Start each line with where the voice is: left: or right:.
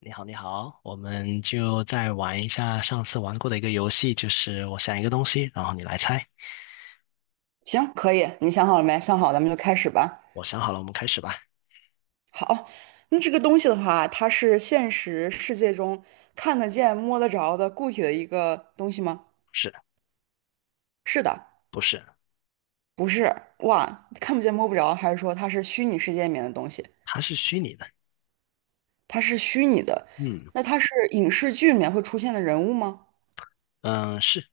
left: 你好，你好，我们就再玩一下上次玩过的一个游戏，就是我想一个东西，然后你来猜。
right: 行，可以，你想好了没？想好，咱们就开始吧。
left: 我想好了，我们开始吧。
right: 好，那这个东西的话，它是现实世界中看得见、摸得着的固体的一个东西吗？
left: 是
right: 是的，
left: 不是？
right: 不是。哇，看不见、摸不着，还是说它是虚拟世界里面的东西？
left: 它是虚拟的。
right: 它是虚拟的，
left: 嗯
right: 那它是影视剧里面会出现的人物吗？
left: 嗯、是，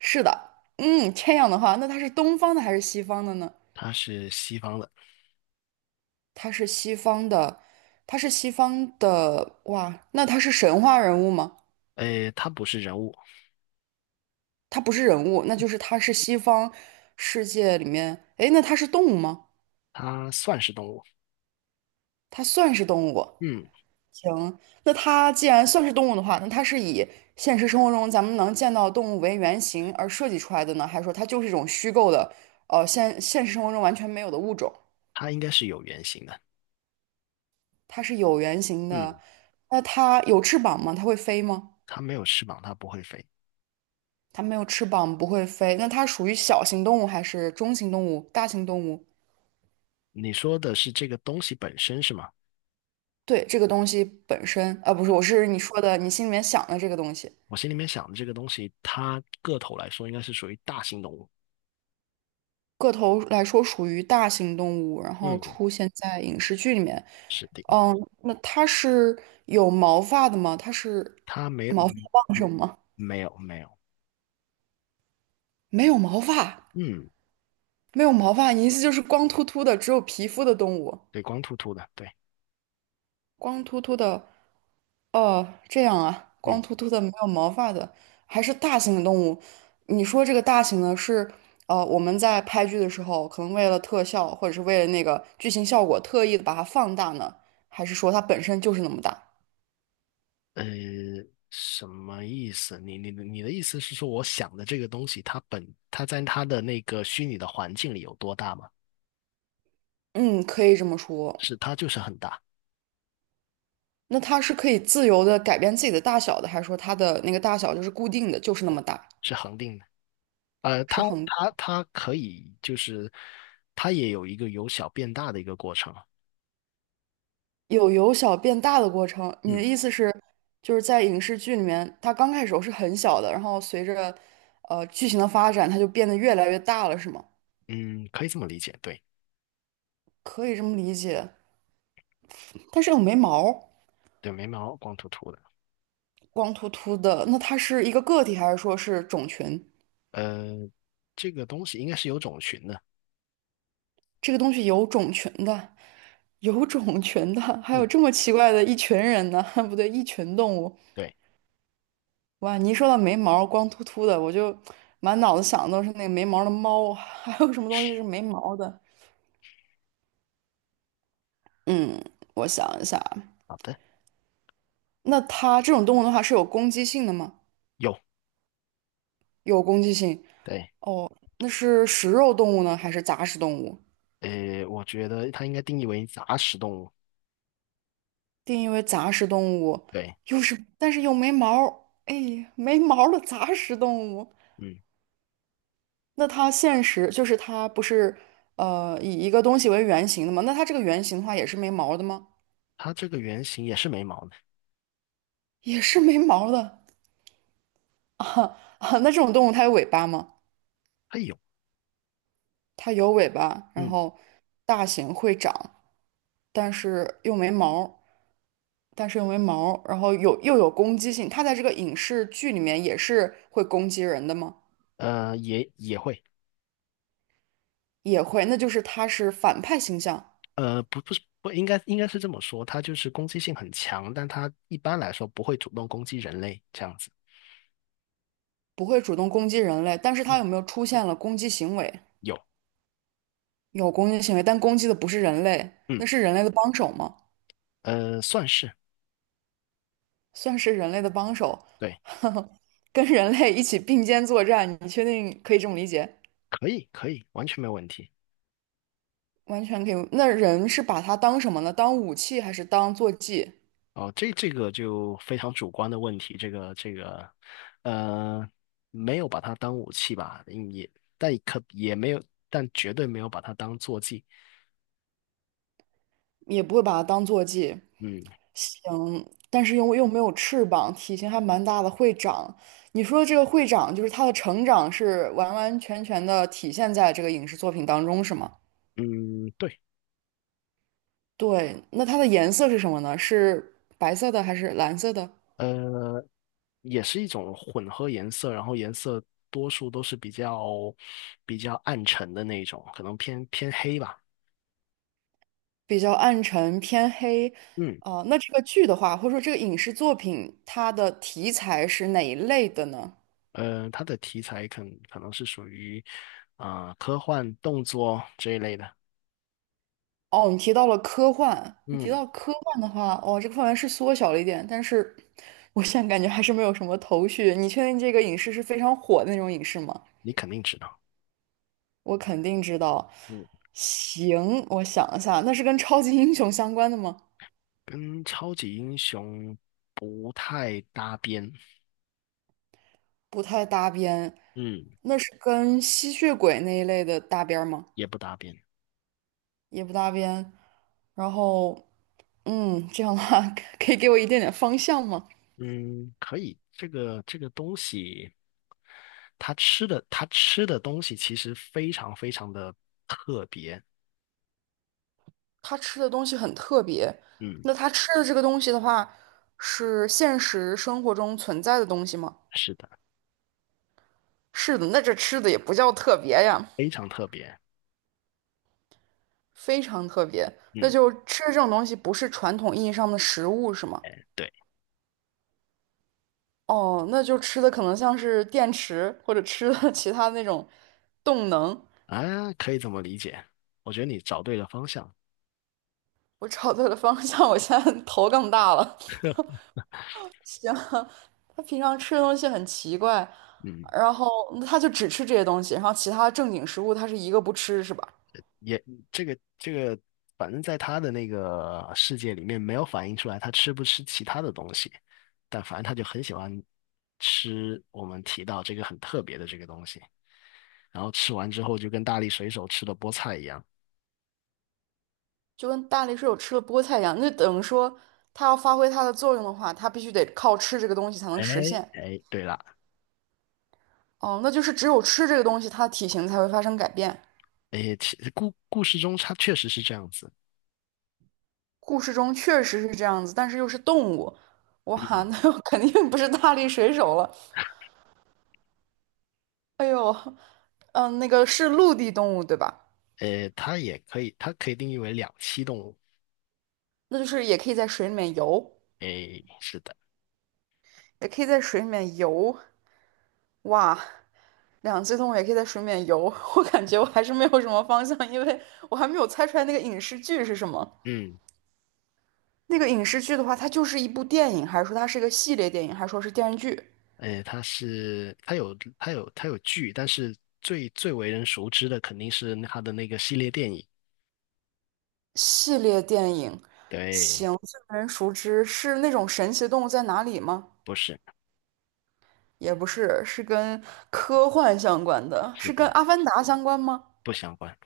right: 是的。嗯，这样的话，那它是东方的还是西方的呢？
left: 它是西方的。
right: 它是西方的，它是西方的。哇，那它是神话人物吗？
left: 诶，它不是人物，
right: 它不是人物，那就是它是西方世界里面，哎，那它是动物吗？
left: 它算是动物。
right: 它算是动物。
left: 嗯，
right: 行，那它既然算是动物的话，那它是以现实生活中咱们能见到的动物为原型而设计出来的呢，还是说它就是一种虚构的，现实生活中完全没有的物种？
left: 它应该是有原型的。
right: 它是有原型
left: 嗯，
right: 的。那它有翅膀吗？它会飞吗？
left: 它没有翅膀，它不会飞。
right: 它没有翅膀，不会飞。那它属于小型动物还是中型动物、大型动物？
left: 你说的是这个东西本身是吗？
right: 对，这个东西本身，啊，不是，我是你说的，你心里面想的这个东西，
left: 我心里面想的这个东西，它个头来说应该是属于大型动物。
right: 个头来说属于大型动物，然后
left: 嗯，
right: 出现在影视剧里面。
left: 是的，
right: 嗯，那它是有毛发的吗？它是
left: 它没
right: 毛发
left: 嗯
right: 旺盛吗？
left: 没有没有。
right: 没有毛发，
left: 嗯，
right: 没有毛发，你意思就是光秃秃的，只有皮肤的动物，
left: 对，光秃秃的，对。
right: 光秃秃的。哦，这样啊，光
left: 嗯，
right: 秃秃的没有毛发的，还是大型的动物。你说这个大型的是，我们在拍剧的时候，可能为了特效或者是为了那个剧情效果，特意的把它放大呢，还是说它本身就是那么大？
left: 呃，什么意思？你的意思是说，我想的这个东西，它在它的那个虚拟的环境里有多大吗？
right: 嗯，可以这么说。
left: 是，它就是很大，
right: 那它是可以自由的改变自己的大小的，还是说它的那个大小就是固定的，就是那么大，
left: 是恒定的。呃，
right: 是
left: 它
right: 恒？
left: 它它可以就是，它也有一个由小变大的一个过程。
right: 有由小变大的过程。你
left: 嗯，
right: 的意思是，就是在影视剧里面，它刚开始时候是很小的，然后随着剧情的发展，它就变得越来越大了，是吗？
left: 嗯，可以这么理解，对
right: 可以这么理解。但是有没毛，
left: 对，眉毛，光秃秃的。
right: 光秃秃的，那它是一个个体，还是说是种群？
left: 呃，这个东西应该是有种群的。
right: 这个东西有种群的，有种群的，还有
left: 嗯，
right: 这么奇怪的一群人呢？不对，一群动物。
left: 对，
right: 哇，你一说到没毛、光秃秃的，我就满脑子想的都是那个没毛的猫，还有什么东西是没毛的？嗯，我想一下，
left: 好的，
right: 那它这种动物的话是有攻击性的吗？
left: 有，
right: 有攻击性。
left: 对。
right: 哦，那是食肉动物呢，还是杂食动物？
left: 我觉得它应该定义为杂食动物。
right: 定义为杂食动物，
left: 对，
right: 但是又没毛儿，哎，没毛儿的杂食动物。
left: 嗯，
right: 那它现实就是它不是以一个东西为原型的吗？那它这个原型的话也是没毛儿的吗？
left: 它这个原型也是没毛的，
right: 也是没毛儿的。哈啊，那这种动物它有尾巴吗？
left: 它有，
right: 它有尾巴，然
left: 嗯，
right: 后大型会长，但是又没毛儿。但是又没毛儿然后又有攻击性，他在这个影视剧里面也是会攻击人的吗？
left: 也也会。
right: 也会，那就是他是反派形象，
left: 呃，不不是不应该应该是这么说，它就是攻击性很强，但它一般来说不会主动攻击人类这样子。
right: 不会主动攻击人类，但是
left: 嗯，
right: 他有没有出现了攻击行为？
left: 有，
right: 有攻击行为，但攻击的不是人类，
left: 嗯，
right: 那是人类的帮手吗？
left: 算是，
right: 算是人类的帮手，
left: 对，
right: 跟人类一起并肩作战，你确定可以这么理解？
left: 可以可以，完全没有问题。
right: 完全可以。那人是把它当什么呢？当武器还是当坐骑？
left: 哦，这这个就非常主观的问题，呃，没有把它当武器吧，嗯也但可也没有，但绝对没有把它当坐骑。
right: 也不会把它当坐骑，
left: 嗯
right: 嗯，但是又没有翅膀，体型还蛮大的会长。你说这个会长，就是他的成长是完完全全的体现在这个影视作品当中，是吗？
left: 嗯，对。
right: 对，那它的颜色是什么呢？是白色的还是蓝色的？
left: 呃。也是一种混合颜色，然后颜色多数都是比较比较暗沉的那种，可能偏偏黑吧。
right: 比较暗沉偏黑。
left: 嗯，
right: 啊、那这个剧的话，或者说这个影视作品，它的题材是哪一类的呢？
left: 它的题材可能是属于科幻、动作这一类的。
right: 哦，你提到了科幻，你提
left: 嗯，
right: 到科幻的话，哦，这个范围是缩小了一点，但是我现在感觉还是没有什么头绪。你确定这个影视是非常火的那种影视吗？
left: 你肯定知道。
right: 我肯定知道。
left: 嗯，
right: 行，我想一下，那是跟超级英雄相关的吗？
left: 跟超级英雄不太搭边。
right: 不太搭边。
left: 嗯，
right: 那是跟吸血鬼那一类的搭边儿吗？
left: 也不搭边。
right: 也不搭边。然后，这样的话 可以给我一点点方向吗？
left: 嗯，可以。这个东西，它吃的东西其实非常非常的特别。
right: 他吃的东西很特别。
left: 嗯。
right: 那他吃的这个东西的话，是现实生活中存在的东西吗？
left: 是的，
right: 是的，那这吃的也不叫特别呀，
left: 非常特别。
right: 非常特别。那
left: 嗯，
right: 就吃这种东西不是传统意义上的食物是吗？
left: 哎，对
right: 哦，那就吃的可能像是电池或者吃的 其他那种动能。
left: 啊，可以这么理解。我觉得你找对了方向。
right: 我找对了方向，我现在头更大了。行，他平常吃的东西很奇怪，
left: 嗯，
right: 然后他就只吃这些东西，然后其他正经食物他是一个不吃，是吧？
left: 也这个这个，反正在他的那个世界里面，没有反映出来他吃不吃其他的东西，但反正他就很喜欢吃我们提到这个很特别的这个东西。然后吃完之后，就跟大力水手吃的菠菜一样。
right: 就跟大力水手吃了菠菜一样，那等于说他要发挥它的作用的话，他必须得靠吃这个东西才能
left: 哎，
right: 实现。
left: 哎，对了，
right: 哦，那就是只有吃这个东西，它的体型才会发生改变。
left: 哎，故事中它确实是这样子。
right: 故事中确实是这样子，但是又是动物，哇，
left: 嗯，
right: 那我肯定不是大力水手了。哎呦，那个是陆地动物，对吧？
left: 它也可以，它可以定义为两栖动物。
right: 那就是也可以在水里面游。
left: 诶，是的，
right: 也可以在水里面游。哇，两栖动物也可以在水里面游，我感觉我还是没有什么方向，因为我还没有猜出来那个影视剧是什么。
left: 嗯，
right: 那个影视剧的话，它就是一部电影，还是说它是一个系列电影，还是说是电视剧？
left: 诶，它是它有剧，但是最最为人熟知的肯定是它的那个系列电影。
right: 系列电影，
left: 对，
right: 行，最为人熟知是那种神奇的动物在哪里吗？
left: 不是，
right: 也不是，是跟科幻相关的，
left: 是
right: 是跟
left: 的，
right: 《阿凡达》相关吗？
left: 不相关。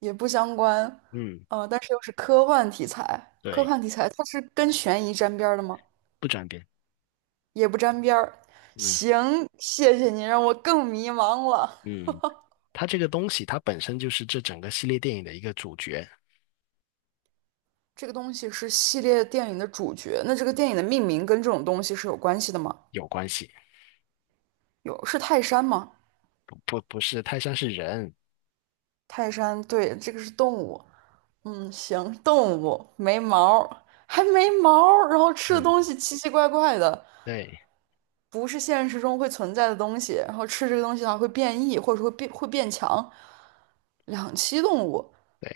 right: 也不相关，
left: 嗯，
right: 但是又是科幻题材，科
left: 对，
right: 幻题材它是跟悬疑沾边儿的吗？
left: 不转变。
right: 也不沾边儿。
left: 嗯，
right: 行，谢谢你让我更迷茫了。
left: 嗯，它这个东西它本身就是这整个系列电影的一个主角，
right: 这个东西是系列电影的主角，那这个电影的命名跟这种东西是有关系的吗？
left: 有关系。
right: 有，是泰山吗？
left: 不是泰山是人。
right: 泰山，对，这个是动物。嗯，行，动物没毛儿，还没毛儿，然后吃的东
left: 嗯，
right: 西奇奇怪怪的，
left: 对
right: 不是现实中会存在的东西，然后吃这个东西的话会变异，或者说会变强。两栖动物，
left: 对，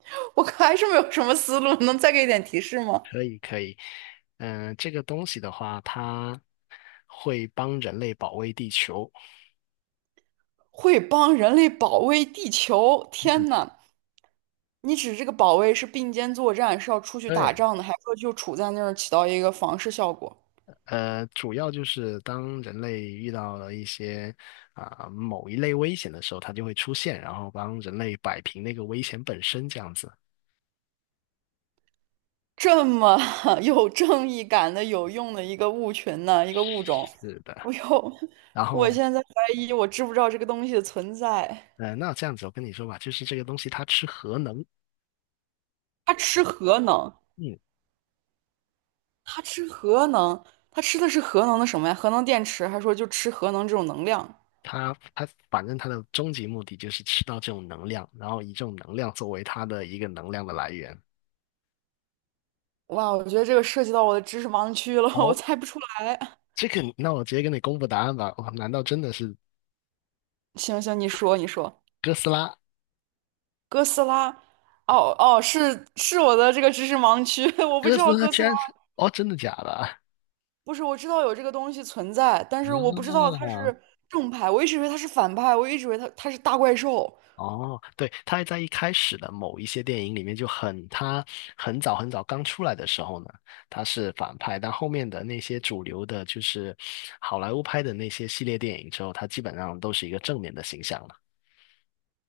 right: 我还是没有什么思路，能再给一点提示吗？
left: 可以可以。嗯、这个东西的话，它会帮人类保卫地球。
right: 会帮人类保卫地球。
left: 嗯，
right: 天呐，你指这个保卫是并肩作战，是要出去打
left: 对。
right: 仗的，还是说就处在那儿起到一个防御效果？
left: 主要就是当人类遇到了一些某一类危险的时候，它就会出现，然后帮人类摆平那个危险本身这样子。
right: 这么 有正义感的、有用的一个物群呢，一个物种，
left: 是的，
right: 我呦，
left: 然
right: 我
left: 后
right: 现在怀疑我知不知道这个东西的存在。
left: 那这样子我跟你说吧，就是这个东西它吃核能。
right: 它吃核能，
left: 嗯，
right: 它吃核能，它吃的是核能的什么呀？核能电池，还说就吃核能这种能量？
left: 反正它的终极目的就是吃到这种能量，然后以这种能量作为它的一个能量的来源。
right: 哇，我觉得这个涉及到我的知识盲区了，我
left: 哦，
right: 猜不出来。
left: 这个那我直接跟你公布答案吧。哇，难道真的是
right: 行行，你说你说，
left: 哥斯拉？
right: 哥斯拉，哦哦，是我的这个知识盲区，我不
left: 哥
right: 知
left: 斯
right: 道
left: 拉
right: 哥
left: 居
right: 斯拉，
left: 然是哦，真的假的啊？
right: 不是我知道有这个东西存在，但是我不知道它是正派，我一直以为它是反派，我一直以为它是大怪兽。
left: 哦，对，他在一开始的某一些电影里面就很，他很早很早刚出来的时候呢，他是反派，但后面的那些主流的，就是好莱坞拍的那些系列电影之后，他基本上都是一个正面的形象了。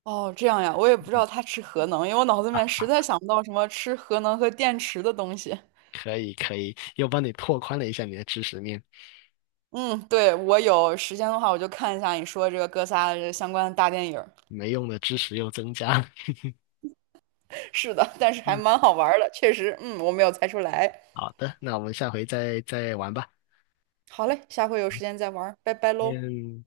right: 哦，这样呀，我也不知道它吃核能，因为我脑子里
left: 啊，
right: 面实在想不到什么吃核能和电池的东西。
left: 可以可以，又帮你拓宽了一下你的知识面，
right: 嗯，对，我有时间的话，我就看一下你说这个哥斯拉的这相关的大电影儿
left: 没用的知识又增加了。
right: 是的，但是还
left: 嗯，
right: 蛮好玩儿的，确实，嗯，我没有猜出来。
left: 好的，那我们下回再玩吧。
right: 好嘞，下回有时间再玩儿拜拜喽。
left: 嗯，